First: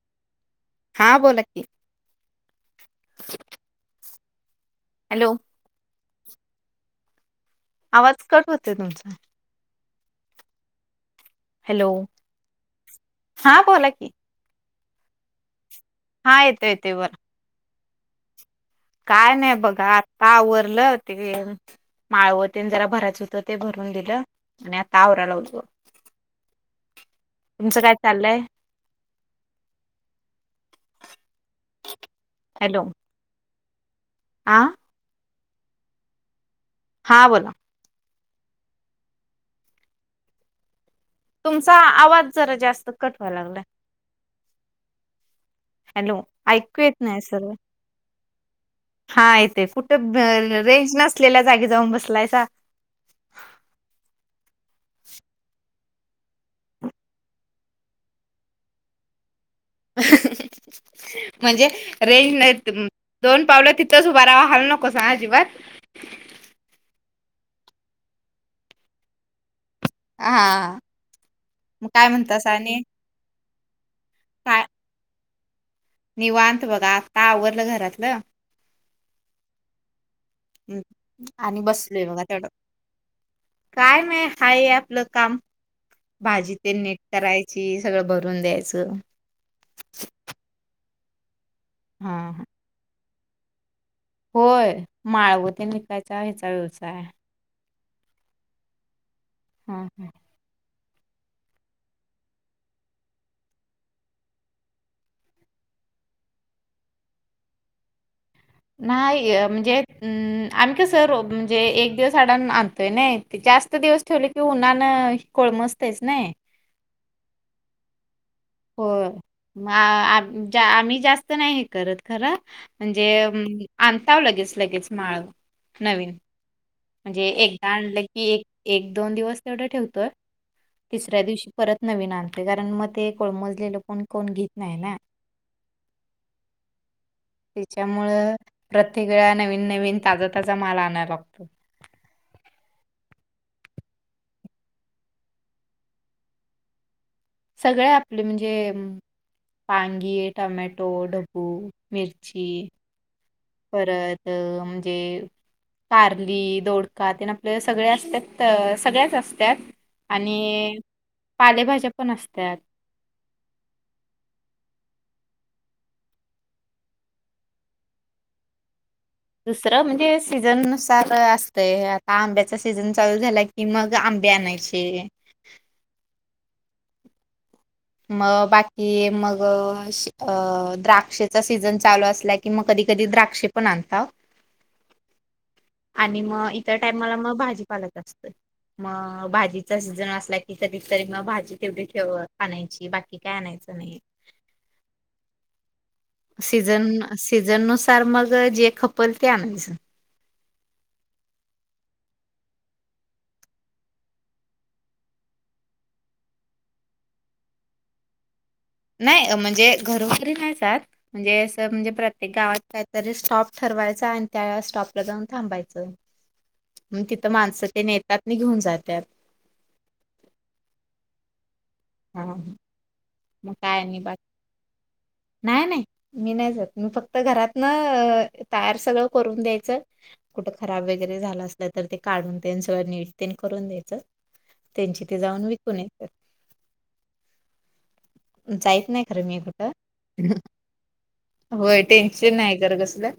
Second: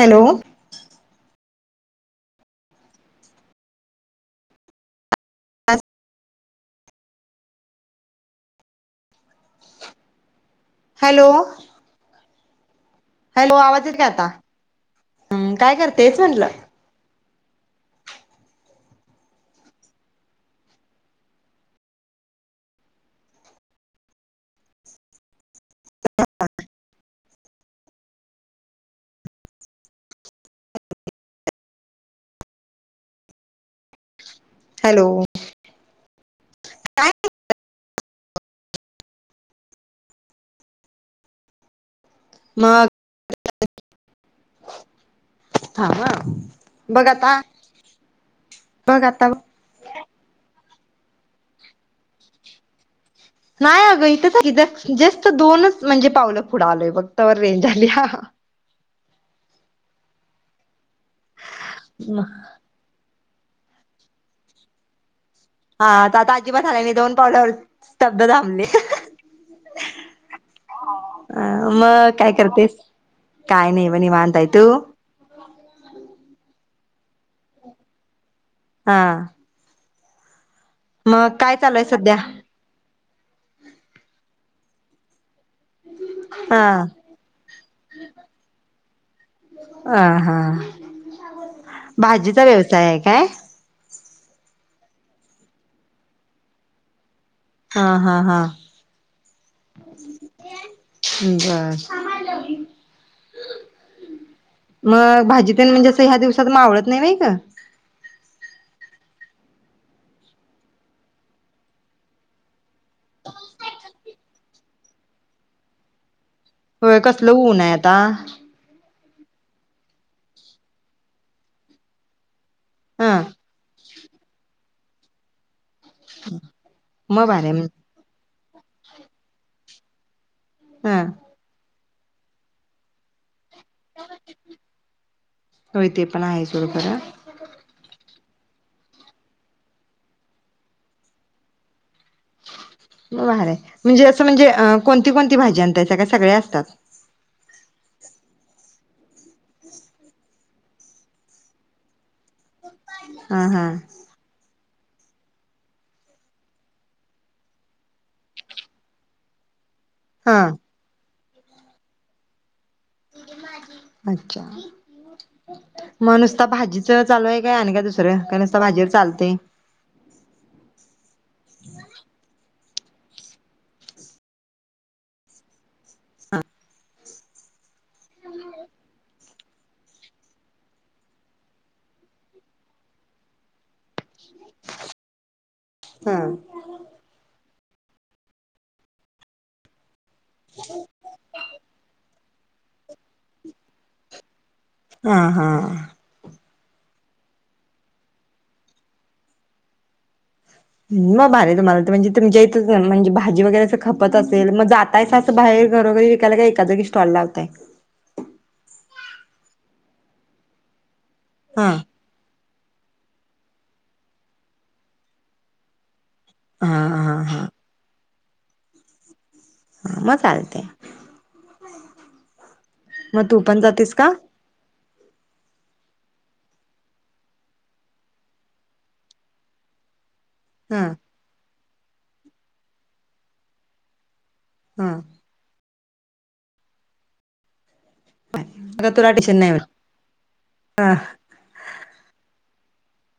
Hello हा बोला की [inaudible] हॅलो आवाज कट होतोय तुमचा हॅलो हॅलो हॅलो हा आवाज बोला येतो का की आता हम्म काय करते च हा म्हणलं येतोय येतोय बोला काय नाही बघा आता आवरलं ते माळव तेन जरा भरायचं होत ते भरून दिलं आणि आता आवराय लागलो तुमचं काय चाललंय हॅलो? आ हॅलो काय हा बोला तुमचा आवाज जरा मग जास्त कट व्हाय लागलाय थांब हॅलो हं ऐकू येत बघ नाही आता सर बघ आता हां येतेय कुठ रेंज नसलेल्या जागी जाऊन बसलाय सा नाही अगं इथ जस्ट दोनच म्हणजे पावलं पुढं आलोय बघ तवर रेंज आलीया हं हं ह ह ह ह म्हणजे रेंज नाही तर दोन पावलं तिथंच उभारावा हलू नकोसां अजिबात हा आता आजीबात हलाय नाही दोन पावलावर स्तब्ध थांबले ह ह हा ही अ मग काय करतेस काय नाही बघ निवांत हाय बघ तू काय निवांत बघा आता आवरलं घरातलं. हा. हम्म मग काय आणि चालू आहे बसलोय सध्या बघा तेवढ. काय नाय हाय हे आपलं काम भाजी हा ते नीट करायची, सगळं भरून द्यायचं. हा हा [unintelligible] हा हा भाजीचा व्यवसाय आहे काय? होय माळव तेन विकायचा, ह्याचा व्यवसाय हाय. हा, हा, हा, हा. हा हा [inaudible] बर, मग भाजी तेन म्हणजें अस ह्या दिवसात मावळत नई व्हय ग? नाही म्हणजे अ आम्ही कसं रो म्हणजे एक दिवस अडाण आणतोय नाही, जास्त दिवस ठेवले कि उन्हान कोळमजतयच नई. कसलं ऊन आहे आता [inaudible] आम्ही जास्त नाही हे करत खरं म्हणजे हं आणताव लगेच, लगेच माळव. नवीन म्हणजे मग भारी आहे एकदा आणलय की एक एक दोन दिवस तेवढं ठेवतोय. हं तिसऱ्या दिवशी परत नवीन आणते कारण मग ते कोळमज लं पण कोण घीत नाय ना होय ते पण आहे सोड खरं त्याच्यामुळं प्रत्येक वेळा नवीन, नवीन ताजा, ताजा माल आणायला लागतो. मग भारी हाय. म्हणजे असं म्हणजे अ कोणती, कोणती भाजी आणताय? का सगळे असतात? सगळे आपले म्हणजे वांगी, टमॅटो, ढबू, मिरची. [inaudible] परत अं ते कारली, दोडका तेन आपल्या सगळ असत्यात सगळ्याच असत्यात. हा आणि पालेभाज्या पण असत्याात. अच्छा, मग नुसता भाजीच चालू आहे काय आणि काय दुसरं. का नुसता भाजीवरच दुसरं म्हणजे सीजननुसार असतय आता आंब्या सीझन चालू झाला की मग आंबे आणायचे. मग बाकी मग मग अ द्राक्षेचा सीझन चालू असला, कि मग कधी कधी द्राक्ष पण आणताव. हा आणि मग इतर टाइमला मग भाजी पालक असतय म-म-म भाजीचा सीझन अस नाही कधी तरी मग भाजी तेवढी ठेव आणायचीय बाकी काय आणायचं नाही हा-हा-हा सीजन अ सीजन नुसार मग अ जे खपल ते आनायच म भारी हायं तुम्हाला तर म्हणजे तुमच्या इथ अ म्हणजे भाजी वगैरे अस खपत असेल मग जातायसा असं बाहेर घरोघरी विकायला का एकाच जागी स्टॉल लावताय. नाय म्हणजे घरोघरी नाय जात म्हणजे असं हा म्हणजे प्रत्येक गावात कायतरी स्टॉप ठरवायचा आन त्या स्टॉपला जाऊन थांबायचं हा म हा तिथं हा माणस तेन येत रात्री घेऊन जात्यात हा म चालतंय हा हम म तू पण जातीस का नाय नाय मी नाय जात मी फक्त घरात न तयार सगळं करून द्यायचं कुठं हा खराब वगैरे झाल असत तर ते काढून तेन सगळ नीट तेन करून द्यायचं हा त्यांची ते जाऊन विक कुनिकड [unintelligible] नाय मग तुरा टीशन नाय होत हा ह-ह होय टेन्शन नाय खर कसल्या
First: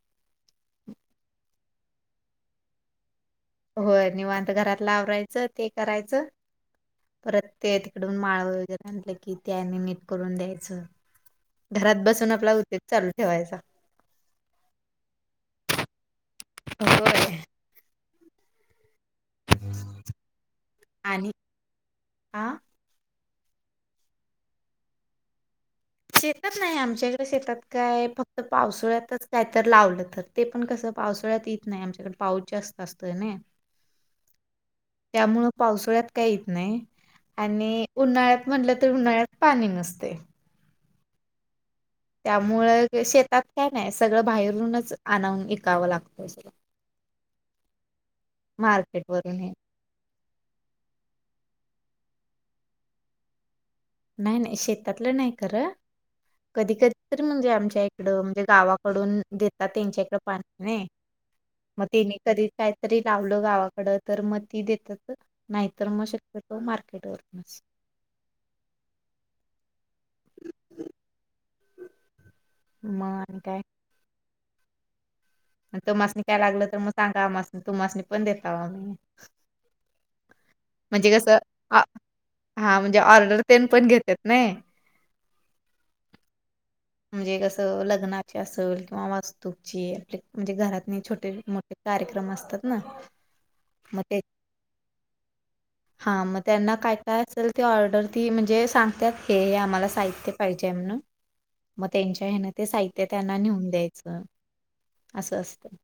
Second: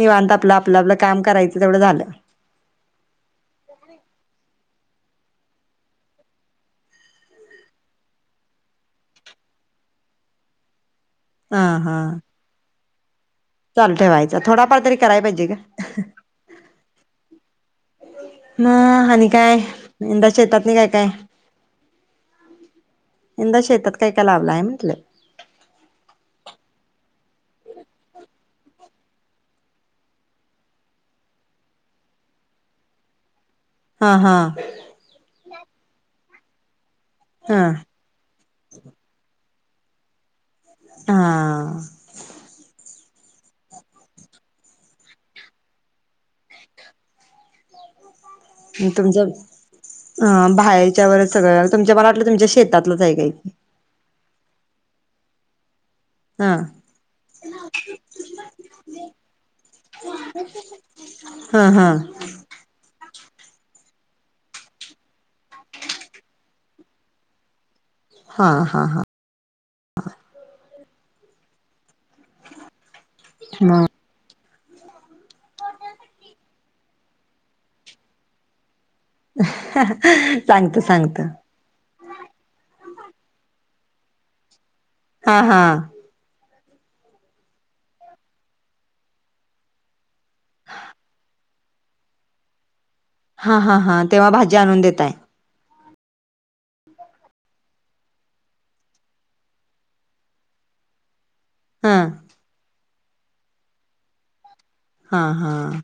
निवांत आपलं आपलं आपलं काम करायचं तेवढं झालं होय निवांत घरात इथलं आवरायचं ते करायचं परत ते तिकडून माळव वगैरे आणलं की ते आणि नीट करून द्यायचं हा हा घरात बसून आपला हुतेत चालू दे चालू ठेवायचं थोडाफार तरी कराय पाहिजे गं अह-ह होय. म-अ-अ आणि काय यंदा शेतात नी काय काय आणि आ यंदा शेतात काय काय लावल हाय म्हंटल शेतात नाय आमच्या हिकडं शेतात काय फक्त पावसुळ्यातच काय तर लावलं तर ते पण कसं पावसुळ्यात यीत नाय आमच्याकड पाऊस जास्त असतोय नाय हा हा त्यामुळं पावसुळ्यात काय यित नाई हा आणि उन्हाळ्यात म्हटलं तर उन्हाळ्यात पाणी नसतय... हां त्यामुळं शेतात काय नाही सगळं बाहेरूनच आणवून विकावं लागतं... मार्केट तुमच्या वरून हे अ बायाच्या वर सगळ्या तुमच्या मला वाटलं तुमच्या शेतातलच आहे काय... नाही नाही शेतातलं नाही खरं.. हा कधी कधी तरी म्हणजे आमच्या इकड म्हणजे गावाकडून देतात त्यांच्या इकड पाणी नाही हा मग हा त्यांनी कधी काहीतरी लावलं गावाकड..... तर मग ती देतात नाहीतर मग शक्यतो मार्केट वरूनच... हा हा हा [inaudible] म आणि काय.. मग तुमासनी काय लागलं तर मग सांगा आमसनी तूमासणी पण देताव आम्ही... ह हा सांगतो म्हणजे सांगतो... कसं हा म्हणजे ऑर्डर तेन पण घेतेत नाही हा हां.. म्हणजे कसं लग्नाची असेल किंवा वास्तूची आपली म्हणजे घरात छोटे मोठे कार्यक्रम असतात ना... हा हा हा तेव्हा भाजी आणून देताय... हा मग त्यांना काय काय असेल ती ऑर्डर ती म्हणजे सांगतात ते आम्हाला साहित्य पाहिजे आहे म्हणुन मग हा त्यांच्या हेन ते साहित..... ते त्यांना नेऊन द्यायचं. हा असं असतं. हां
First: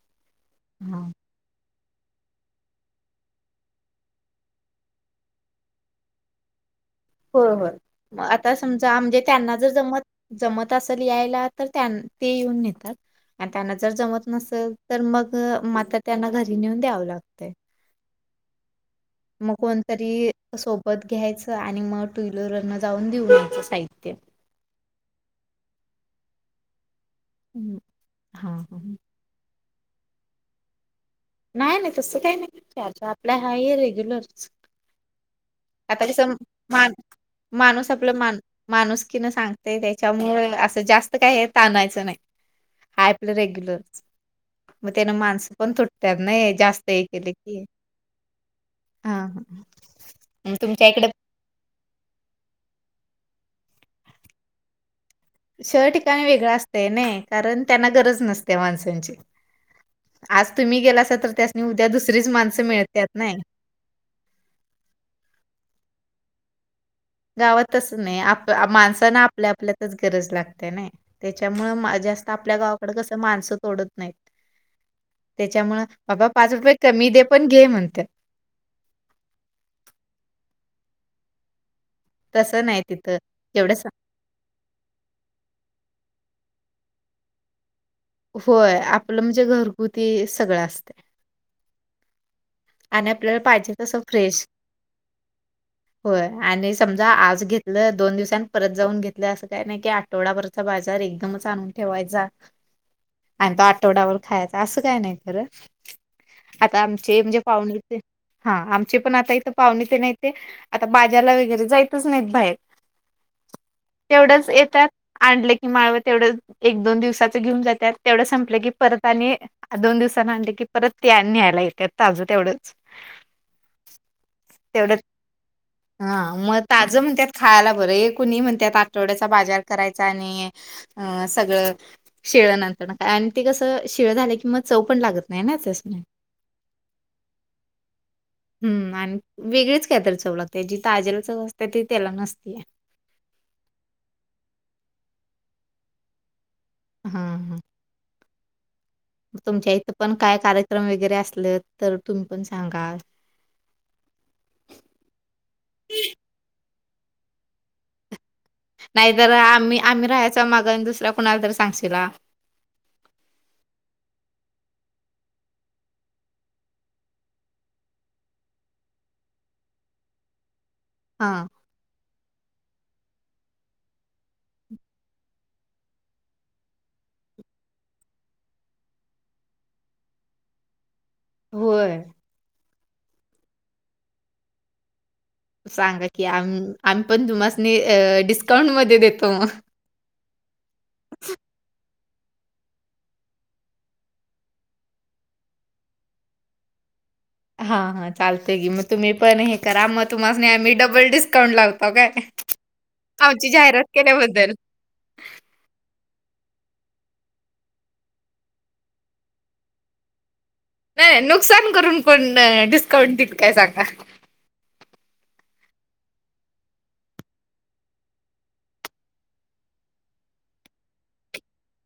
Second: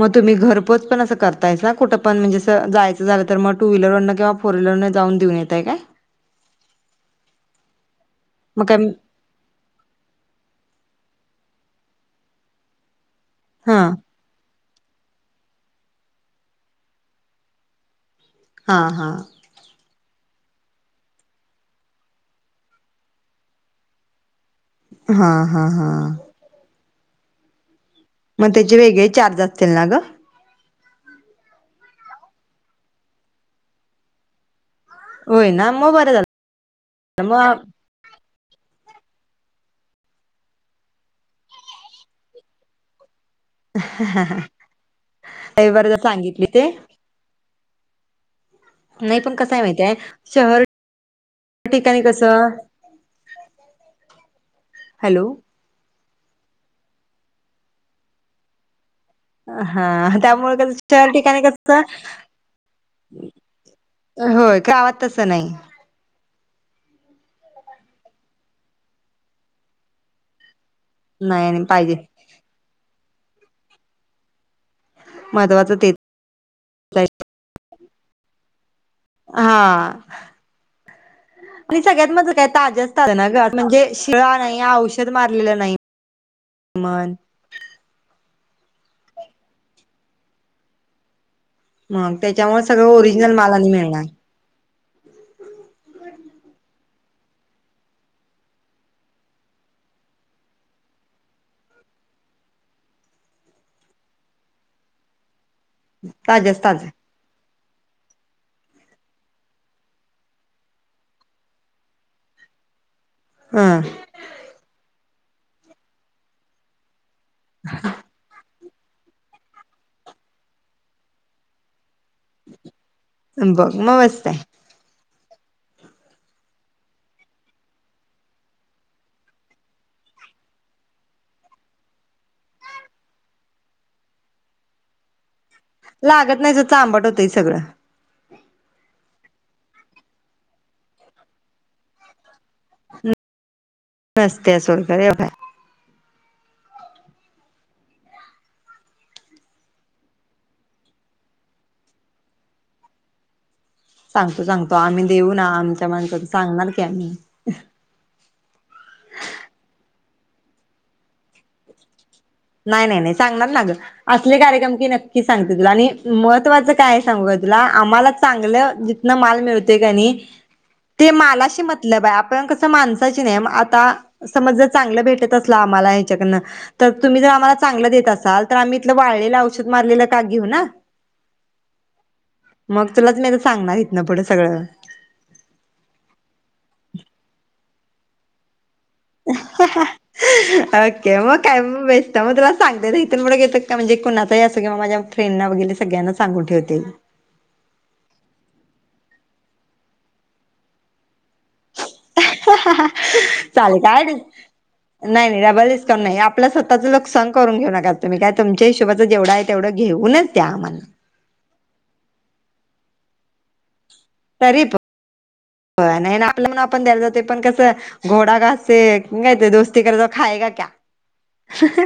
मग तुम्ही घरपोच पण हां. असं करताय का? कुठ पण म्हणजे अस जायचं झालं तर मग टू व्हीलरन किंवा फोर व्हीलरन जाऊन देऊन येताय काय? होय होय मग आता समजा म्हणजे त्यांना जर जमत जमत असेल.... यायला तर त्यां ते येऊन नेतात. आणि त्यांना हा जर जमत नसेल तर मग आता त्यांना घरी नेऊन द्यावं लागते... हां हां तरी सोबत घ्यायचं आणि मग टु व्हिलर न जाऊन देऊन यायचं साहित्य.. हा हा हा हम मग त्याचे वेगळे चार्ज असं त्यांला ग नाही नाही तसं काही नाही आपलं आहे हे रेग्युलरच.... होय ना मग आता बरं जस झालं मान मग माणूस आपलं मान.... माणूसकिन सांगते त्याच्यामुळे असं जास्त काही हे ताणायचं नाही रेग्युलरचं मग त्यानं माणसं पण तूट रविवारी जर सांगितली त्यांनइ जास्त एक ठि [inaudible] नाइ पण कसय माहितीहाय मग शहर तुमच्या इकडे ठिकाणी कसं हॅलो. शहर ठिकाणी वेगळ असतय नई, कारण त्यांना गरज नसते माणसांची. हंअ आज त्यामुळे कस तुम्ही शहर गेलासा तर ठिकाणी त्यासनी कस उद्या दुसरीच माणसं मिळत्यात नाही. होय गावात तस नाइ. गावात तस नाइ आप माणसांना आपल्या आपल्यातच गरज लाग - - त्या नाय नाही त्याच्यामुळ पाहिजे माझ जास्त आपल्या गाव पण कस माणसं तोडत नाहीत. महत्वाचं तेच्यामुळ तेच बाबा पाच रुपये कमी दे पण घे म्हण - - त्या हांआ आणि सगळ्यात महत्वाचं काय तसं नाही ताज्यासताज तिथं त्यांना ग एवढं आता सा शिळा नाही औषध मारलेलं नाही. मन होय आपल म्हणजे घरगुती सगळं असतय. मगं तेच्यामुळ सगळ ओरिजनल माल आणि तसं मिळणार. फ्रेश होय आणि समजा आज घेतलं दोन दिवसांनी परत जाऊन घेतलं असं काय नाही कि आठवडाबरचा बाजार एकदमच आणून ठेवायचा आणि तो आठवड्याबरं खायचा असं काय नाही खरं ताज्याच आता ताज आमचे म्हणजे पाहूणेतेन हा आमचे पण आता इथं पाहुणेतेन आहेत ते आता बाजारला वगैरे जाइंतचं नाहीत बाहेर ह तेवढच येतात आणले की माळव तेवढ एक दोन दिवसात ते घेऊन जात्यात तेवढ संपल की परत आणि दोन दिवसान आणल की परत ते आणि न्यायला येतात ताज बघ म मस्ताय. तेवढंच हा मग ताज म्हणत्यात खायला बरं एक कुणी म्हणत्यात आठवड्याचा बाजार करायचा आणि अ सगळ शिळ नंतर आणि ते कस शिळ झाल कि मग चव पण लागत नाही ना त्यासनी. लागत नाही ज चाम [unintelligible] सगळं हं. आणि वेगळीच कायतर चव लागते. जी ताजेला चव असते ती त्याला नसते. [unintelligible] सोड खरं एवढं हं हम तुमच्या इथं पण काय कार्यक्रम वगैरे असले, तर तुम्ही पण सांगा. सांगतो सांगतो आम्ही देऊ ना आमच्या माणसाच सांगणार त्यांनी नाहीतर आम्ही आम्ही राहायच माग आणि दुसऱ्या कुणाला तरी सांगशीला. नाही नाही नाही सांगणार ना ग असले कार्यक्रम की नक्की सांगते तुला आणि महत्त्वाच काय आहे सांगू का तुला आम्हाला चांगलं जीथन माल मिळतोय का नाही. ते हां. मालाशी मतलब आहे आपल्याला कसं. तस माणसाच नाही आता समज जर चांगल भेटत असल आम्हाला याच्याकडण तर तुम्ही जर आम्हाला चांगलं देत असाल तर आम्ही इथ वाळलेलं औषध मारलेलं का घेऊ ना? होय. मग तुलाच मी आता सांगणार इथन पुढं सगळं सांगा की आम्ही पण तुमासनी डिस्काउंटमध्ये ते देतो मग हीं हीं ओके मग काय बेस तवा तुला सांगते इथून पूढं घेतल की म्हणजे कु णाचाही अस किंवा माझ्या फ्रेंडं वगैर सगळ्याना सांगून ठेवते. हा हा चालतेय गी मग तुम्ही पण हे करा मग तुम्हासणी आम्ही डबल डिस्काउंट लावतो. काय? आमची चालेल जाहिरात काय नाही केल्याबद्दल. नाही नाही डबल डिस्काउंट नाही. आपलं स्वतःचं नुकसान करून घेऊ नका तुम्ही काय तुमच्या हीशोबाचं जेवढं आहे तेवढं घेऊनच द्या आम्हाला नाही नुकसान करून पण डीस कोण दिल काय सांगा. तरीप व्हय नाही ना आपल म्हनुण आपण द्यायला जातोय पण कसं घोडा घास से काय ते दोस्ती करेगा तो खाएगा क्या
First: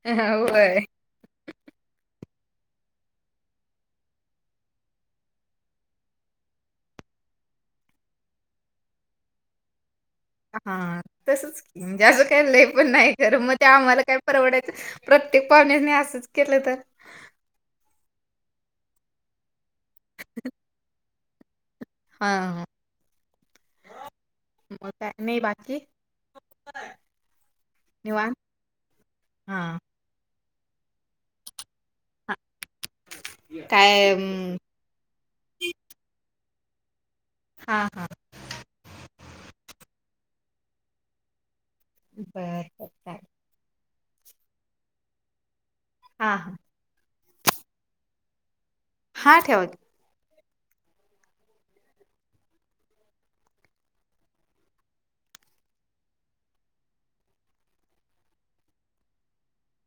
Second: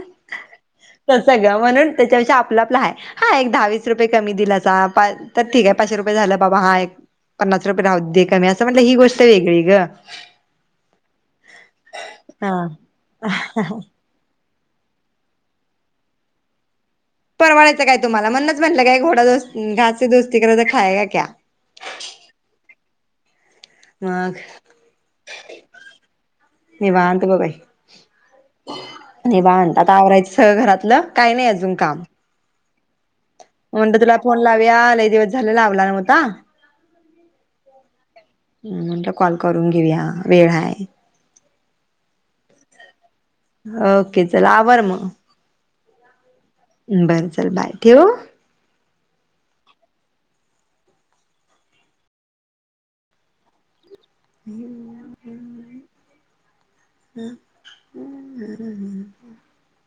होय. तस ग म्हणून त्याच्यापेक्षा आपल आपल हाय हा एक दहावीस रुपये कमी दिलासा तर ठीक आहे पाचशे रुपये झालं बाबा हा एक पन्नास रुपये राहू दे कमी असू म्हटलं ही गोष्ट वेगळी ग हा तसच कि मजे अस काय हा लई पण नाही खर मग ते आम्हाला काय परवडायच. प्रत्येक पाहुण्यासणी असंच केलं तर, परवाडायचं काय तुम्हाला म्हणूनच म्हटलं काय घोडा जस् घाससे दोस्ती करेगा तो खाएगा क्या? हा ह मग काय नाही बाकी निवांत [unintelligible] ब बाई निवांत? निवांत हां, आता आवरायच सगळ घरातलं काही नाही अजून काम म्हटल काय तुला फोन अं, लावूया लई दिवस झाल लावला नव्हता. हा हा ह म्हणलं कॉल करून घेऊया वेळ हाय हम्म हू ओके चला आभार मग हां, हां, हम् बर चल बाय ठेवू. हा ठेवा की, [inaudible] [unintelligible]